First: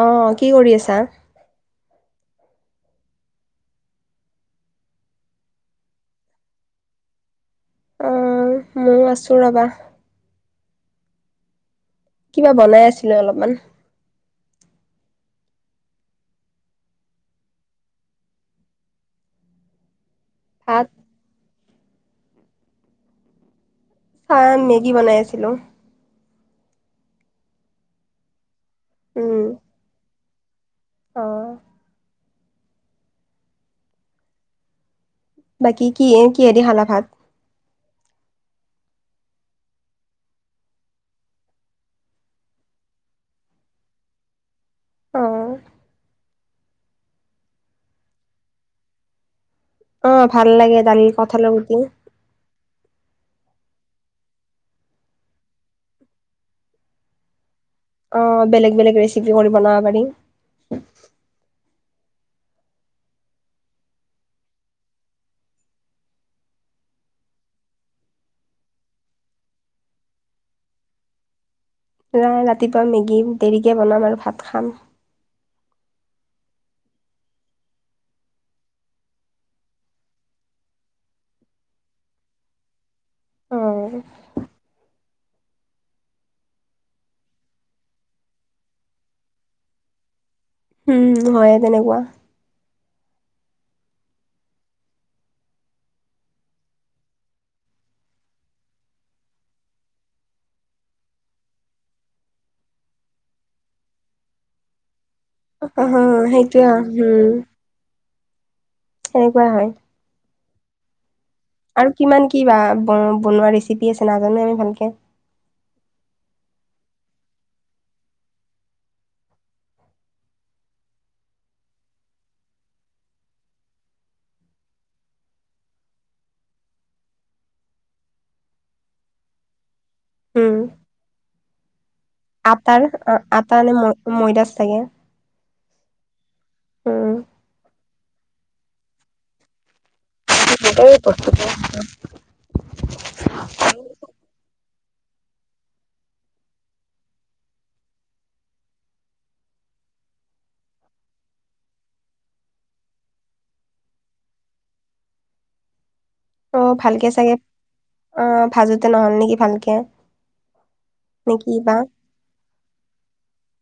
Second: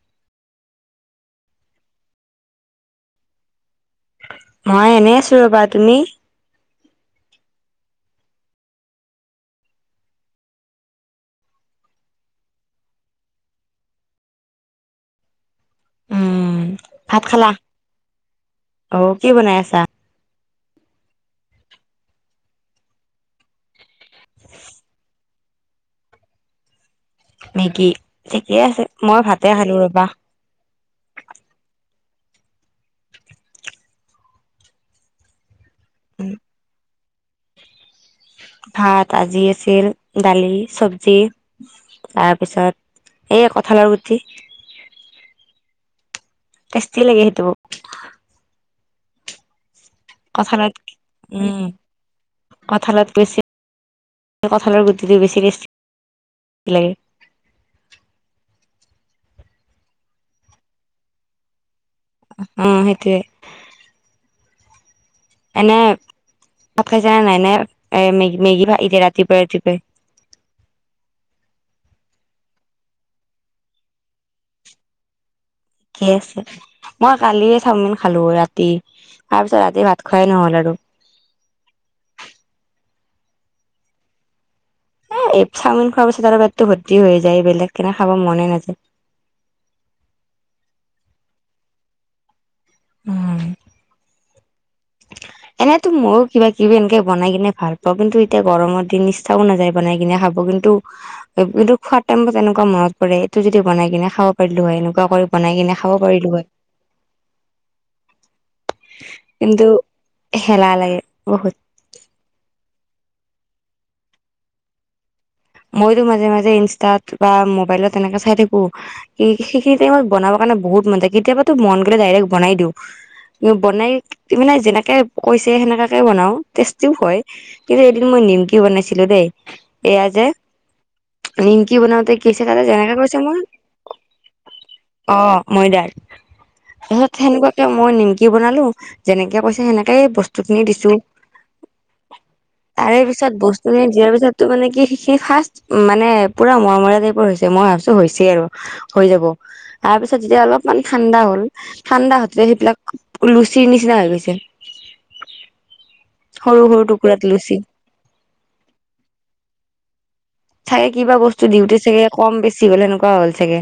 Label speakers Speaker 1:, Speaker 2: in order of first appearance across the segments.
Speaker 1: অ কি কৰি আছা?
Speaker 2: মই এনেই আছো ৰবা তুমি?
Speaker 1: ময় আছো ৰবা কিবা বনাই আছিলো অলপমান
Speaker 2: উম ভাত খালা অ কি বনাই আছা?
Speaker 1: হাত খ মেগী বনাই আছিলো
Speaker 2: মেগী ঠিকে আছে মই ভাতে খালো ৰবা
Speaker 1: অঁ। বাকী কি কিহেৰে দি খালা ভাত?
Speaker 2: ভাত আজি আছিল দালি চবজি- তাৰপিছত এই কঁঠালৰ গুটি।
Speaker 1: অঁ।
Speaker 2: তেষ্টি লাগে সেইটো।
Speaker 1: অ ভাল
Speaker 2: কঁঠালত,
Speaker 1: লাগে দালি কঠালৰ
Speaker 2: উমঁ।
Speaker 1: গুটি
Speaker 2: কঁঠালতকৈ [unintelligible] কঁঠালৰ গুটিটোহে বেছি টেষ্টি লাগে।
Speaker 1: অঁ' বেলেগ বেলেগ ৰেচিপি কৰি বনাব পাৰি।
Speaker 2: উমঁ' সেইটোৱেই। এনে ভাত খাইছা নে নাই, নে এ মেগ মেগী এতিয়া ৰাতিপুৱাই ৰাতিপুৱাই।
Speaker 1: নাই ৰাতিপুৱা মেগী দেৰিকে বনাম আৰু ভাত খাম।
Speaker 2: ঠিকে আছে, মই কালিয়ে চাওমিন খালো ৰাতি তাৰপিছত ৰাতি ভাত খোৱাই নহ'ল আৰু।
Speaker 1: অঁ।
Speaker 2: এই চাওমিন খোৱাৰ পিছত আৰু পেতটো ভৰ্তি হৈ যায় বেলেগ কেনে খাব মনে নাযায়।
Speaker 1: উমঁ' হয় তেনেকুৱা।
Speaker 2: উমঁ। এনেতো মইয়ো কিবা কিবি এনেকে বনাই কিনে ভাল পাওঁ কিন্তু এতিয়া গৰমৰ দিন ইচ্ছাও নাযায় বনাই কিনে খাব। কিন্তু কিন্তু খোৱাৰ টাইমত এনেকুৱা মনত পৰে এইটো যদি বনাই কিনে খাব পাৰিলো হয়। এনেকুৱা কৈ
Speaker 1: অঁ' হ, সেইটোয়ে উমঁ। সেনেকুৱা
Speaker 2: কিন্তু
Speaker 1: হয়।
Speaker 2: হেলা লাগে বহুত।
Speaker 1: আৰু কিমান কি বা বনোৱা ৰেচিপি আছে নাজানো আমি ভালকে।
Speaker 2: মইতো মাজে মাজে ইনষ্টাত বা মোবাইলত এনেকে চাই থাকো। সেইখিনি টাইমত বনাব কাৰণে বহুত মন যায়। কেতিয়াবাতো মন গ'লে ডাইৰেক্ বনাই দিওঁ। বনাই মানে যেনেকে কৈছে সেনেকাকে বনাও টেষ্টিও হয়। কিন্তু এদিন মই নিমকিও বনাইছিলো দেই, এয়া যে-
Speaker 1: উম।
Speaker 2: নিমকি বনাওতে কি হৈছে তাতে
Speaker 1: আটাৰ,
Speaker 2: যেনেকে
Speaker 1: আটা নে মৈদাৰ চাগে।
Speaker 2: অঁ' ময়দাৰ,
Speaker 1: উম,
Speaker 2: পিছত সেনেকুৱাকে মই নিম- -কি বনালো যেনেকে কৈছে সেনেকে বস্তু খিনি দিছো।
Speaker 1: সেনেকেই বস্তুটো
Speaker 2: তাৰে পিছত বস্তু খিনি দিয়াৰ পিছতটো মানে কি সি ফাষ্ট মানে পুৰা মৰমৰাই টাইপৰ হৈছে, মই ভাবিছো হৈছেই আৰু হৈ যাব। তাৰপিছত যেতিয়া অলপমান ঠাণ্ডা হ'ল ঠাণ্ডা হৈতে সেইবিলাক লুচিৰ নিচিনা হৈ গৈছে।
Speaker 1: [unintelligible]
Speaker 2: সৰু
Speaker 1: অঁ'
Speaker 2: সৰু
Speaker 1: ভালকে
Speaker 2: টুকুৰাত
Speaker 1: চাগে
Speaker 2: লুচি
Speaker 1: অঁ' ভাজোতে নহ'ল নেকি ভালকে।
Speaker 2: চাগে কিবা
Speaker 1: নে
Speaker 2: বস্তু
Speaker 1: কি বা
Speaker 2: দিওঁতে চাগে কম বেছি হ'লে এনেকুৱা হ'ল চাগে।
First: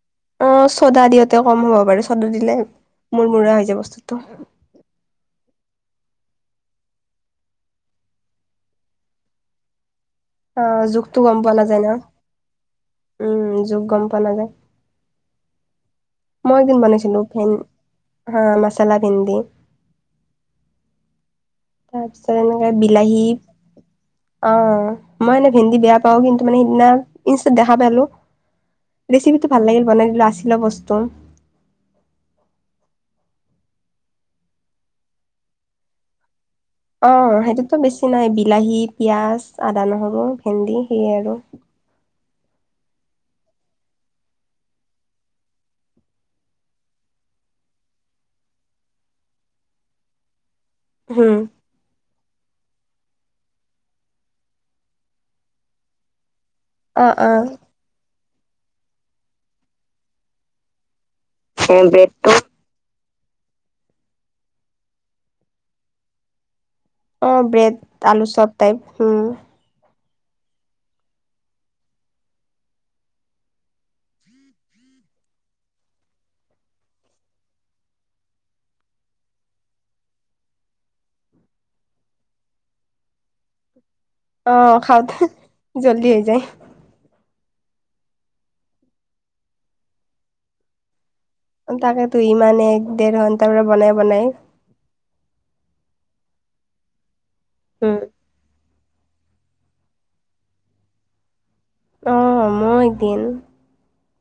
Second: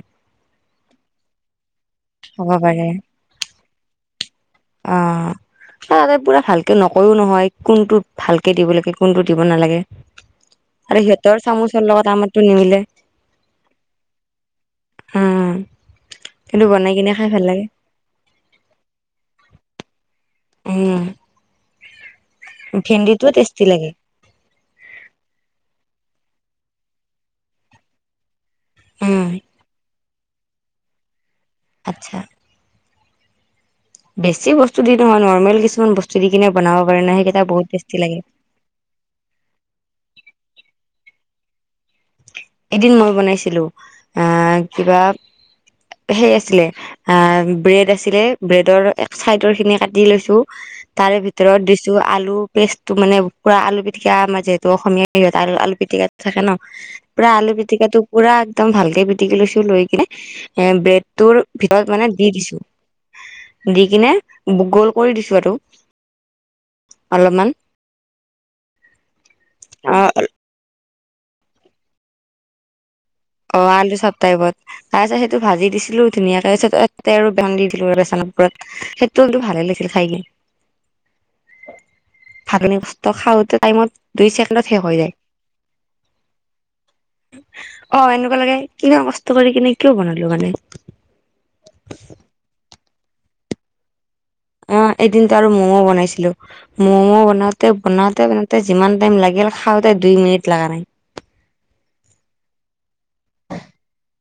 Speaker 1: অঁ' চ'দা দিওঁতে কম হ'ব পাৰে, চ'দা
Speaker 2: হ'ব
Speaker 1: দিলে
Speaker 2: পাৰে
Speaker 1: মূৰ- মূৰা হৈ যায় বস্তুটো।
Speaker 2: আহ'। তাতে পুৰা ভালকে নকৰো নহয় কোনটো ভালকে দিব লাগে কোনটো দিব নালাগে।
Speaker 1: অঁ' জোখতো গম পোৱা নাযায় ন'।
Speaker 2: আমাৰতু নিমিলে।
Speaker 1: উমঁ' জোখ গম পোৱা নাযায়,
Speaker 2: উম
Speaker 1: মই
Speaker 2: কিন্তু
Speaker 1: এদিন
Speaker 2: বনাই কিনে
Speaker 1: বনাইছিলো
Speaker 2: খাই ভাল
Speaker 1: এ
Speaker 2: লাগে
Speaker 1: হা মছালা ভিন্দি।
Speaker 2: উম।
Speaker 1: তাৰপিছত এনেকে বিলাহী।
Speaker 2: ভেন্দিটোও টেষ্টি লাগে
Speaker 1: অ মই এনে ভেন্দি বেয়া পাও কিন্তু মানে সিদিনা ইনষ্টাত দেখা পালো।
Speaker 2: উম
Speaker 1: ৰেচিপি টো ভাল লাগিল বনাই দিলো আছিলা বস্তু।
Speaker 2: আচ্ছা। বেছি বস্তু দি নহয় নৰ্মেল কিছুমান বস্তু দি কিনে বনাব পাৰে নে
Speaker 1: অ',
Speaker 2: সেইকেইটা বহুত
Speaker 1: সেইটোতো বেছি
Speaker 2: টেষ্টি লাগে।
Speaker 1: নাই বিলাহী, পিয়াজ, আদা, নহৰু, ভেন্দি সেয়া আৰু।
Speaker 2: এদিন মই বনাইছিলো আহ কিবা সেই আছিলে। আ ব্ৰেড আছিলে ব্ৰেডৰ এক চাইডৰ খিনি কাটি লৈছো তাৰে
Speaker 1: হম
Speaker 2: ভিতৰত দিছ ছো আলুৰ পেষ্টটো মানে পুৰা আলু পিটিকা আমাৰ যিহেতু অসমীয়া হেৰিত আ আলু পিটিকাত থাকে ন?
Speaker 1: অ',
Speaker 2: পুৰা
Speaker 1: অ'।
Speaker 2: আলু পিটিকা টো পুৰা একদম ভালকে পিটিকি লৈছো লৈ কিনে এ ব্ৰেডটোৰ
Speaker 1: এ
Speaker 2: ভিতৰত মানে দি
Speaker 1: ব্ৰেডটো
Speaker 2: দিছো দি কিনে বু গোল কৰি দিছো আৰু।
Speaker 1: অ
Speaker 2: অলপমান
Speaker 1: ব্ৰেড আলু চব টাইপ উম।
Speaker 2: অঁ' আল অঁ' আলু চব টাইপত। খাই চাই সেইটো ভাজি দিছিলো ধুনীয়াকে ততে আৰু ভেন্দি দি দিলো আৰু বেচনৰ ওপৰত সেইো কিন্তটো ভালে লাগিলে খাইকে
Speaker 1: [inaudible]
Speaker 2: ভাতনি বস্তু খাওঁতে টাইমত দুই
Speaker 1: অ
Speaker 2: ছেকেণ্ডত শেষ হৈ যায়
Speaker 1: খাওঁতে জল্দি হৈ যায়।
Speaker 2: অঁ' এনেকুৱা লাগে ইমান কষ্ট কৰি কিনে কিয় বনালো মানে।
Speaker 1: তাকেতো ইমানে এক দেৰ ঘন্টাৰ পৰা বনাই বনাই
Speaker 2: অঁ' এদিনত তাৰ ম'ম বনাইছিলো ম'ম' বনাওতে
Speaker 1: উম,
Speaker 2: বনাওতে মানে। বনাওতে যিমান টাইম লাগিল খাওঁতে দুই মিনিট লাগা নাই।
Speaker 1: অঁ মোৰ একদিন,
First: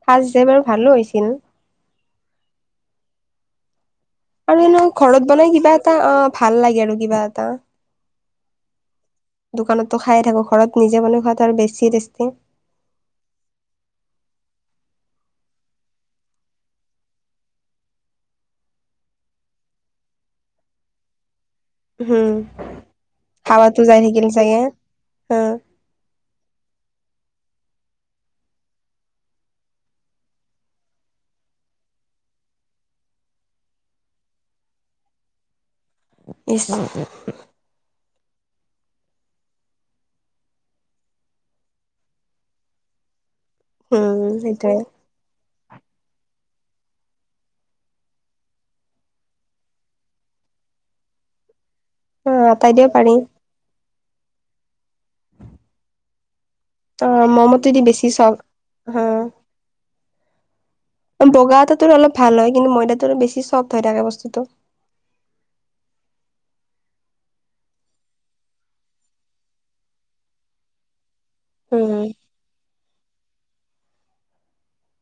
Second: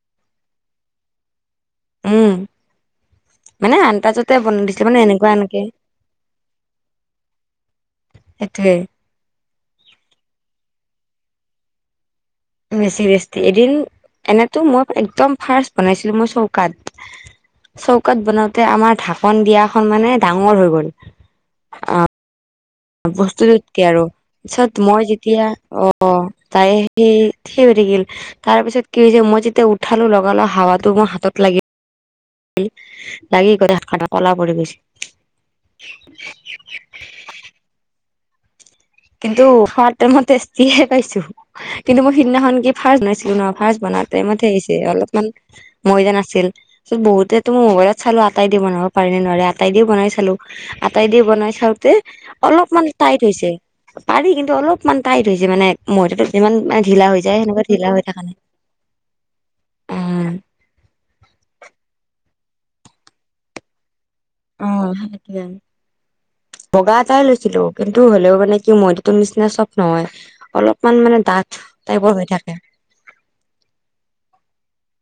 Speaker 1: ফাৰ্ষ্ট যে বাৰু ভালো হৈছিল।
Speaker 2: উম মানে আন্দাজত।
Speaker 1: আৰু এনে ঘৰত বনাই কিবা এটা অঁ' ভাল লাগে আৰু কিবা এটা
Speaker 2: সেইটোৱে।
Speaker 1: দোকানতো খাই থাকো ঘৰত নিজে বান খোৱাতো আৰু বেছি টেষ্টি।
Speaker 2: বেছি বেছি এদিন এনেতো মই একদম ফাৰ্ষ্ট বনাইছিলোঁ, মই চৌকাত চৌকাত বনাওতে আমাৰ ঢাকন দিয়াখন মানে ডাঙৰ হৈ গল।
Speaker 1: উম।
Speaker 2: বস্তুটোতকে আৰু পিছত মই
Speaker 1: হা
Speaker 2: যেতিয়া অঁ' অঁ' তাই সেই থিয় হৈ থাকিল। তাৰ পিছত কি হৈছে মই যেতিয়া উঠালো লগা লগ হাৱাতটো মোৰ হাতত লাগিল। গি লাগি গোটেই হাতখনত কলা পৰি গৈছিল।
Speaker 1: নিশ্চয়।
Speaker 2: কিন্তু খোৱাত টাইমত টেষ্টি পাইছো কিন্তু মই সিদিনাখন কি ফাৰ্ষ্ট বনাইছিলো ন? ফাৰ্ষ্ট বনাওটে
Speaker 1: উম,
Speaker 2: টাইমতহে আহিছে
Speaker 1: সেইটোৱে
Speaker 2: অলপমান মৈদা নাছিল। বহুতে ত মই মোবাইলত চালো আটাই দি বনাব পাৰে নোৱাৰে আটাই দি বনাই চালো। আটাই দি বনাই চাওঁতে
Speaker 1: অ', আটাই
Speaker 2: অলপমান
Speaker 1: দিব পাৰি
Speaker 2: টাইট হৈছে। পাৰি কিন্তু অলপমান টাইট হৈছে মানে মইটো যিমান মানে ঢিলা হৈ
Speaker 1: অঁ'
Speaker 2: যায় সেনেকুৱা
Speaker 1: মমটোদি
Speaker 2: ঢিলা হৈ
Speaker 1: বেছি
Speaker 2: থকা
Speaker 1: চাও
Speaker 2: নাই।
Speaker 1: হা
Speaker 2: উম।
Speaker 1: বগা এটা তো অলপ ভাল হয় কিন্তু ময়দাটো বেছি চফ্ট হয় থাকে বস্তুটো
Speaker 2: অ স কি যানা? বগা এটাই লৈছিলো কিন্তু হ'লেও মানে কি মইদো নিচিনা চব নহয়। অলপমান মানে ডাঠ টাইপৰ হৈ থাকে।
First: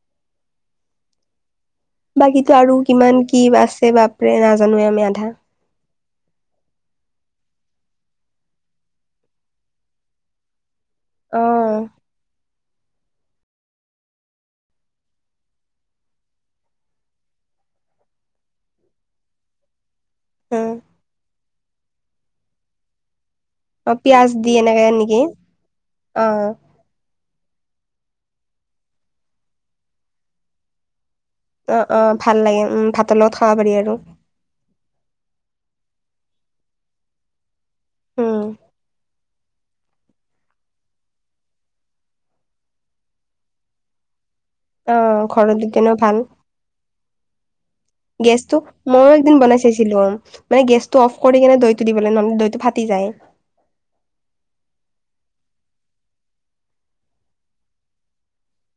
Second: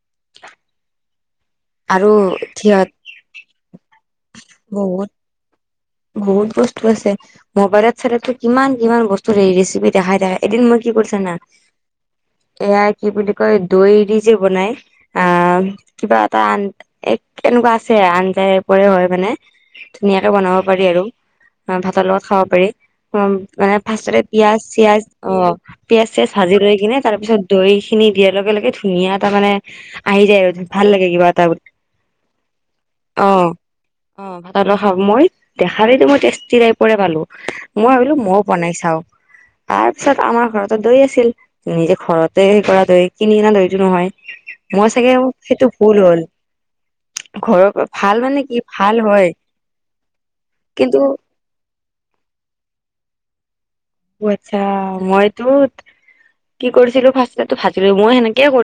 Speaker 2: [inaudible] আৰু
Speaker 1: বাকীো আৰু
Speaker 2: সিহঁত
Speaker 1: কিমান কি আছে বাপৰে নাজানোৱে আমি
Speaker 2: বহুত
Speaker 1: আধা।
Speaker 2: বহুত বস্তু আছে মোবাইলত, চালটো কিমান কিমান বস্তু ৰেচিপি দেখাই দেখাই। এদিন মই কি কৰিছানা
Speaker 1: উম,
Speaker 2: এয়া কি বুলি কয় দৈ, দি যে বনাই অ কিবা এটা আন এক এনেকুৱা আছে আঞ্জাইপৰে হয় মানে ধুনীয়াকে বনাব পাৰি আৰু ভাতৰ লগত খাব পাৰি। অ মানে
Speaker 1: অ,
Speaker 2: ফাৰতে
Speaker 1: দি
Speaker 2: পিয়াজ
Speaker 1: এনেকে
Speaker 2: চিয়াজ
Speaker 1: নেকি?
Speaker 2: অ পিয়াজ
Speaker 1: অ,
Speaker 2: চিয়াজ ভাজি লৈ কিনে তাৰ পিছত দৈ, খিনি দিয়াৰ লগে লগে ধুনীয়া এ তটা মানে আহি যায় আৰু ভাল লাগে কিবা। এটা
Speaker 1: অ অ ভাল, লাগে উম ভাতৰ লগত
Speaker 2: অ
Speaker 1: খাব পাৰি আৰু
Speaker 2: অ ভাত লগ খাওঁ মই দেখালো মই টেষ্টি টাইপৰে পালো মই ভাবিলো
Speaker 1: উম,
Speaker 2: মইয়ও বনাই চাওঁ। তাৰপিছত আমাৰ ঘৰতেো দৈ, আছিল। নিজে ঘৰতে হেই কৰা ধৈ কিনি কিনা ধৈতো নহয়। মোৰ
Speaker 1: অ,
Speaker 2: চাগে
Speaker 1: ঘৰত
Speaker 2: সেইটো
Speaker 1: তেনেও
Speaker 2: ভুল
Speaker 1: ভাল
Speaker 2: হ'ল। ঘৰৰ ভাল মানে
Speaker 1: গেছটো
Speaker 2: কি ভাল
Speaker 1: ময়ো
Speaker 2: হয়।
Speaker 1: একদিন বনাই চাইছিলো মানে
Speaker 2: কিন্তু
Speaker 1: গেছটো অফ কৰি কিনে দৈটো দিবলৈ নহ'লে দৈটো ফাটি যায়।
Speaker 2: অ আচ্ছা মইতো কি কৰিছিলো ফাষ্ট ভাজিলো মই সেনেকে কৰি।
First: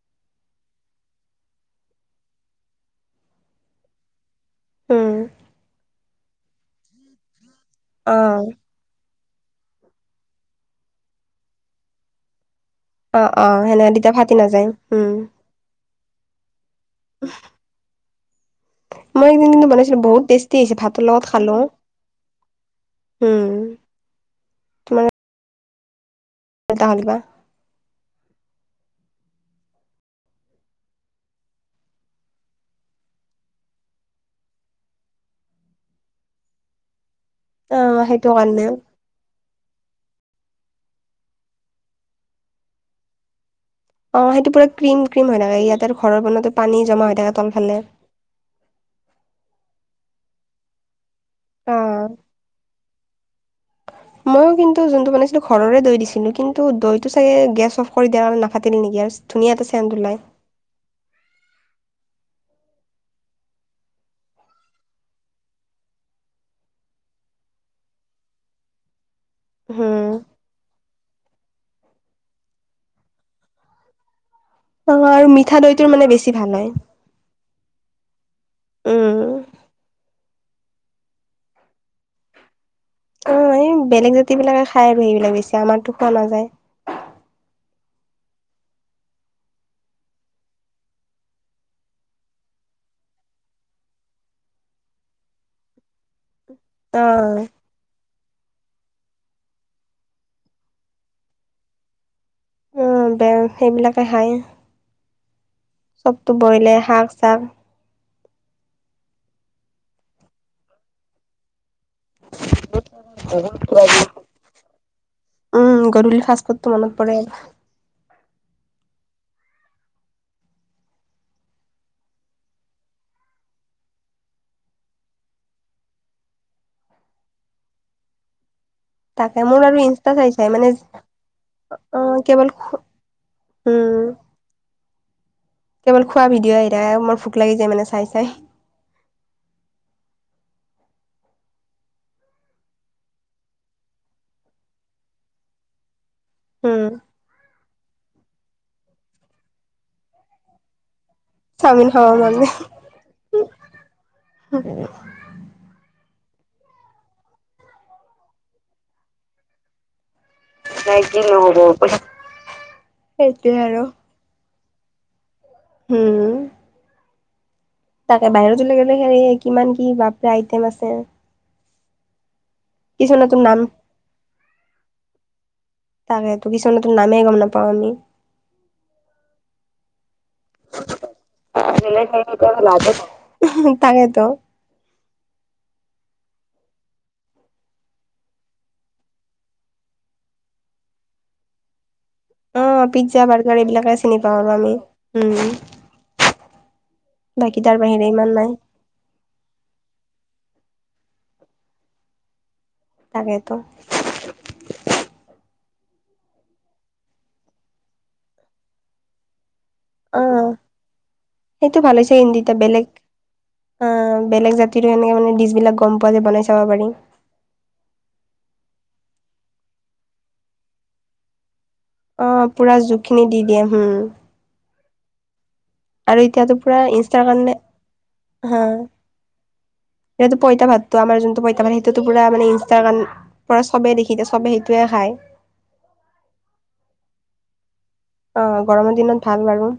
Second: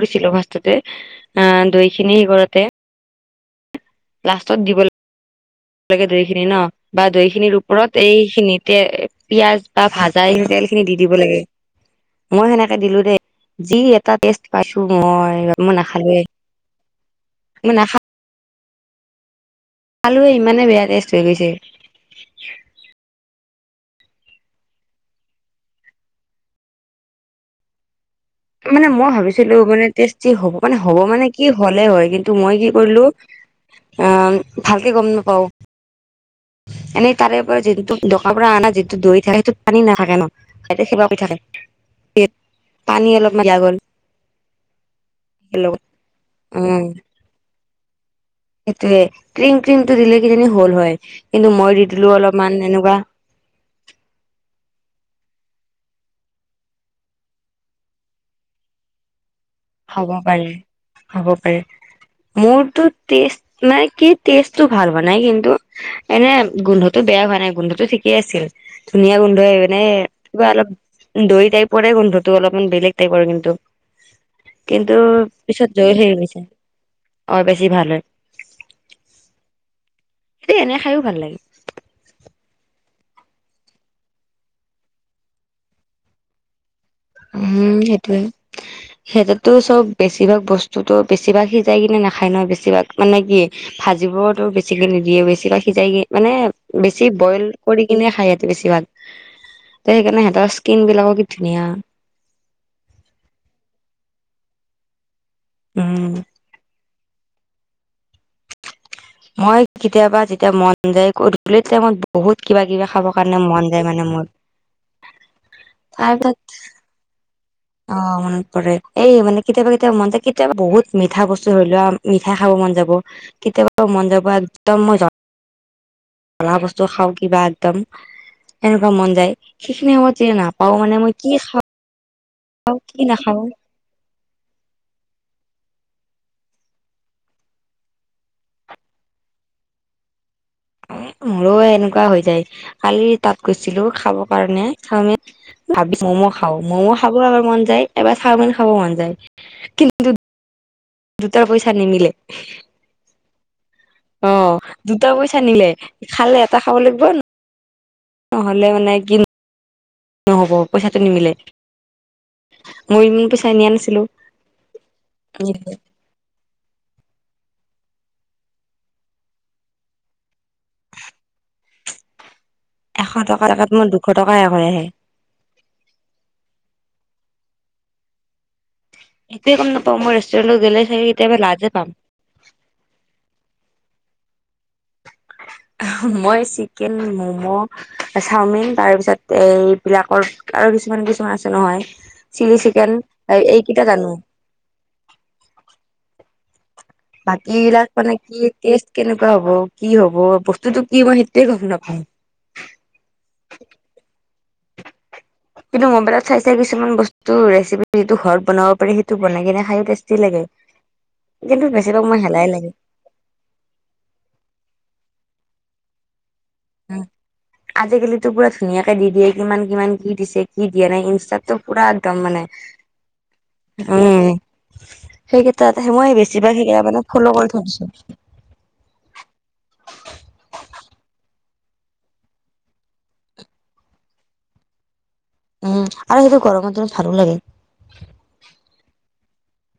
Speaker 2: কৰিছিলো ফাষ্টতে অ দৈ খিনি সি ঘৰতে লাষ্টত দিব ল
Speaker 1: উম,
Speaker 2: লাগে দৈ, খিনি ন বা দৈ, খিনিৰ ওপৰত
Speaker 1: অ,
Speaker 2: এইখিনিত পিয়াজ বা ভাজা এই তেল খিনি দি দিব লাগে মই সেনেকে দিলো দেই
Speaker 1: অ, অ,
Speaker 2: যি
Speaker 1: সেনেকে
Speaker 2: এটা
Speaker 1: তেতিয়া ফাটি
Speaker 2: তেষ্ট
Speaker 1: নাযায়
Speaker 2: পাইছো
Speaker 1: উম,
Speaker 2: মই মই নাখালে মই নাখ।
Speaker 1: মই কিন্তু বনাইছিলো বহুত
Speaker 2: নাখালোৱে
Speaker 1: টেষ্টি
Speaker 2: ইমানে
Speaker 1: হৈছে
Speaker 2: বেয়া
Speaker 1: ভাতৰ
Speaker 2: টেষ্ট হৈ
Speaker 1: লগত
Speaker 2: গৈছে
Speaker 1: খালো। উম এটা হ'ল বা।
Speaker 2: মানে মই ভাবিছিলো মানে টেষ্টি হ'ব মানে হ'ব মানে কি হ'লেই হয় কিন্তু মই কি কৰিলো। আহ ভালকৈ গম নাপাওঁ। এনেই তাৰে পৰা যিটো
Speaker 1: অ' সেইটো
Speaker 2: দোকান পৰা
Speaker 1: কাৰণে
Speaker 2: অনা যিটো দৈ, থাক সটো। পানী নাথাকে ন সতে সেৱা কৰি থাকে পানী অলপ ম দিয়া গ'ল।
Speaker 1: অ সেইটো পুৰা ক্ৰ্ৰীম, -ক্ৰ্ৰীম হৈ থাকে
Speaker 2: লগত
Speaker 1: ইয়াতে ঘৰৰ বনো
Speaker 2: উম
Speaker 1: পানী জমা হৈ থাকে তলফালে।
Speaker 2: সেইটোয়ে ক্ৰীম ক্ৰীমটো দিলে কিজানি হল হয় কিন্তু মই দি
Speaker 1: অ'
Speaker 2: দিলো অলপমান এনেকুৱা
Speaker 1: মইও কিন্তু কিন্তু যোনটো বনাইছিলো ঘৰৰে দৈ, দিছিলো কিন্তু দৈটো চাগে গেছ অফ কৰি দিয়াৰ কাৰেণে নাফাতিল নেকি ধুনীয়া এটা চেন্ট-
Speaker 2: হ'ব পাৰে হ'ব পাৰে। মোৰতো তেষ্ট মানে কি তেষ্টটো ভাল হোৱা নাই কিন্তু- এনে গোন্ধটো বেয়া হোৱা নাই গোন্ধটো ঠিকেই আছিল ধুনীয়া গোন্ধই মানে
Speaker 1: উম
Speaker 2: কিবা অলপ দৈ, টাইপৰে গোন্ধটো অলপমান বেলেগ টাইপৰ কিন্তু। কিন্তু
Speaker 1: অ' আৰু মিঠা
Speaker 2: পিছত
Speaker 1: দৈটোৰ
Speaker 2: দৈ
Speaker 1: মানে
Speaker 2: হেৰি
Speaker 1: বেছি
Speaker 2: হৈছে
Speaker 1: ভাল হয়
Speaker 2: অ বেছি ভাল হয়।
Speaker 1: উম
Speaker 2: এ এনে খায়ো ভাল লাগে।
Speaker 1: অ এই বেলেগ জাতি বিলাকে খাই আৰু সেইবিলাক বেছি আমাৰতো খোৱা নাযায়।
Speaker 2: উম সেইটোয়ে সিহঁতেতো চব বেছিভাগ বস্তুটো বেছিভাগ সিজাই কিনে নাখায় ন বেছিভাগ মানে কি ভাজিবতো বেছিকে নিদিয়ে বেছি বা সিজাইগ মানে বেছি বইল।
Speaker 1: অ'
Speaker 2: কৰি কিনে খাই সিহঁতে বেছি ভাগ ত সেইকাৰণে সিহঁতৰ স্কিন বিলাক কি ধুনীয়া
Speaker 1: উম সেতে সেইবিলাকে খায়
Speaker 2: উম
Speaker 1: চবটো বইলে শাক চাক
Speaker 2: মই কেতিয়াবা যেতিয়া মন যায় কৰি আবেলি টাইমত বহুত কিবা কিবি খাবৰ কাৰণে মন যায় মানে মোৰ
Speaker 1: উম গধূলি
Speaker 2: তাৰপিছত
Speaker 1: ফাষ্ট ফুডটো মনত পৰে
Speaker 2: অ মনত পৰে এই মানে কেতিয়াবা কেতিয়াবা মন যায় কেতিয়াবা বহুত মিঠা বস্তু ধৰি লোৱা মিঠাই খাব মন যাব। কেতিয়াবা মন যাব একদম মই জ্বলা বস্তু খাওঁ কিবা একদম এনেকুৱা মন যায়
Speaker 1: তাকে মোৰ আৰু
Speaker 2: সেইখিনি
Speaker 1: ইনষ্টা
Speaker 2: সময়ত
Speaker 1: চাই
Speaker 2: তেতিয়া
Speaker 1: চাই
Speaker 2: নাপাও মানে মই কি খাওঁ
Speaker 1: অ কেৱল
Speaker 2: অ কি নাখাওঁ
Speaker 1: উম কেৱল খোৱা ভিডিঅ' আহি থাকে মোৰ ভোক লাগি যায় মানে চাই চাই
Speaker 2: মোৰো এনেকুৱা হৈ যায় কালি তাত গৈছিলো খাব কাৰণে চাওমিন ভাবিছো ম'ম খাওঁ
Speaker 1: উম
Speaker 2: ম'ম খাব আৰ মন যায় এবাৰ চাওমীন খাব মন যায় কিন্তু দুটা পইচা
Speaker 1: চাওমিন খাব
Speaker 2: নিমিলে
Speaker 1: মন যায়।
Speaker 2: অ দুটা পইচা নিমিলে খালে এটা খাব লাগিব নহ'লে মানে কিন নহ'ব পইচাটো নিমিলে মই ইমান পইচা
Speaker 1: সেইটোয়ে
Speaker 2: নিয়া
Speaker 1: আৰু
Speaker 2: নাছিলো আনি দিলে
Speaker 1: উম তাকে বাহিৰলে গ'লে হেৰি কিমান কি বাপৰে আইটিয়েম আছে
Speaker 2: এশ
Speaker 1: কিছুমানতো
Speaker 2: টকাৰ
Speaker 1: নাম
Speaker 2: জেগাত মোৰ দুশ টকা শেষ হৈ আহে
Speaker 1: তাকে তো কিছুমানতো নামেই গম নাপাওঁ আমি
Speaker 2: একোৱে গম নাপাও মই ৰেষ্টুৰেটত গ'লে চাগে কেতিয়াবা লাজে পাম
Speaker 1: [unintelligible] হু হু তাকেতো
Speaker 2: আহ হা মই চিকেন মম' চাওমিন তাৰ পিছত এইবিলাকৰ আৰু কিছুমান কিছুমান আছে নহয় চিলি
Speaker 1: অ
Speaker 2: চিকেন
Speaker 1: পিজ্জা বাৰ্গাৰ
Speaker 2: এইকেইটা
Speaker 1: এইবিলাকে
Speaker 2: জানো
Speaker 1: চিনি পাওঁ আমি উম
Speaker 2: বাকী
Speaker 1: তাৰ
Speaker 2: এইবিলাক
Speaker 1: বাহিৰে
Speaker 2: মানে
Speaker 1: ইমান নাই
Speaker 2: [unintelligible] কেনেকুৱা হ'ব কি হ'ব বস্তুটো কি মই সেইটোৱে গম নাপাওঁ
Speaker 1: তাকেতো
Speaker 2: কিন্তু মোবাইলত চাই চাই কিছুমান বস্তু ৰেচিপি যিটো ঘৰত বনাব পাৰে সেইটো বনাই কিনে খায় পাইছো টেষ্টি
Speaker 1: অ
Speaker 2: লাগে কিন্তু
Speaker 1: সেইটো
Speaker 2: বেছি
Speaker 1: ভাল হৈছে হিন্দীটা বেলেগ অ বেলেগ জাতিৰো এনেকে মানে ডিছ বিলাক গম পোৱা যে বনাইছে যাব পাৰি
Speaker 2: আজিকালিতো পুৰা ধুনীয়াকে দি দিয়ে কিমান কিমান কি দিছে কি দিয়া নাই ইনষ্টাতটো পুৰা একদম
Speaker 1: অ
Speaker 2: মানে
Speaker 1: পুৰা জোখখিনি দি দিয়ে হম
Speaker 2: উম সেইকেইটাতহে মই
Speaker 1: আৰু এতিয়াতো
Speaker 2: বেছিভাগ
Speaker 1: পুৰা
Speaker 2: সেইকেইটা মানে
Speaker 1: ইনষ্টাৰ
Speaker 2: ফ্ল'
Speaker 1: কাৰণে
Speaker 2: কৰি থৈছো
Speaker 1: হা সেইটো পইতা ভাতটো আমাৰ যোনটো পইতা ভাত সেইটোটো পুৰা মানে ইনষ্টাগ্ৰাম পৰা চবে দেখি এতিয়া চবে সেইটোৱে খায়
Speaker 2: উম আৰু সেইটো গৰমত ভালো লাগে
Speaker 1: অ গৰমৰ দিনত ভাল বাৰু।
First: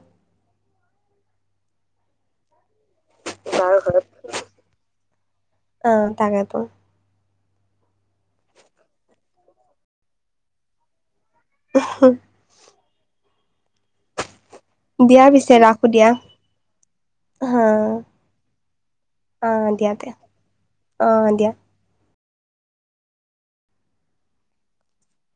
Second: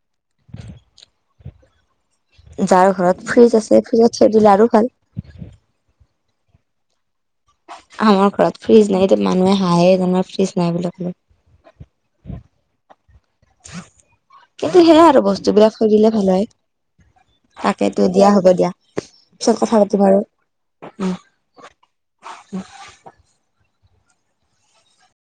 Speaker 2: যাৰ ঘৰত ফ্ৰিজ আছে, ফ্ৰিজত থৈ দিলে আৰু ভাল।
Speaker 1: অ তাকেতো।
Speaker 2: আমাৰ ঘৰত ফ্ৰিজ নাই এতিয়া মানুহে হাহে জান ফ্ৰিজ নাই বুলি ক'লে।
Speaker 1: উহ হু।
Speaker 2: কিন্তু সেয়াই আৰু
Speaker 1: দিয়া পিছে
Speaker 2: বস্তুবিলাক
Speaker 1: ৰাখো
Speaker 2: থৈ
Speaker 1: দিয়া
Speaker 2: দিলে ভাল হয়।
Speaker 1: হা
Speaker 2: তাকেতো দিয়া হ'ব দিয়া
Speaker 1: অ
Speaker 2: পিছত কথা
Speaker 1: দিয়া
Speaker 2: পাতিম
Speaker 1: দে
Speaker 2: আৰু
Speaker 1: অ
Speaker 2: উম।
Speaker 1: দিয়া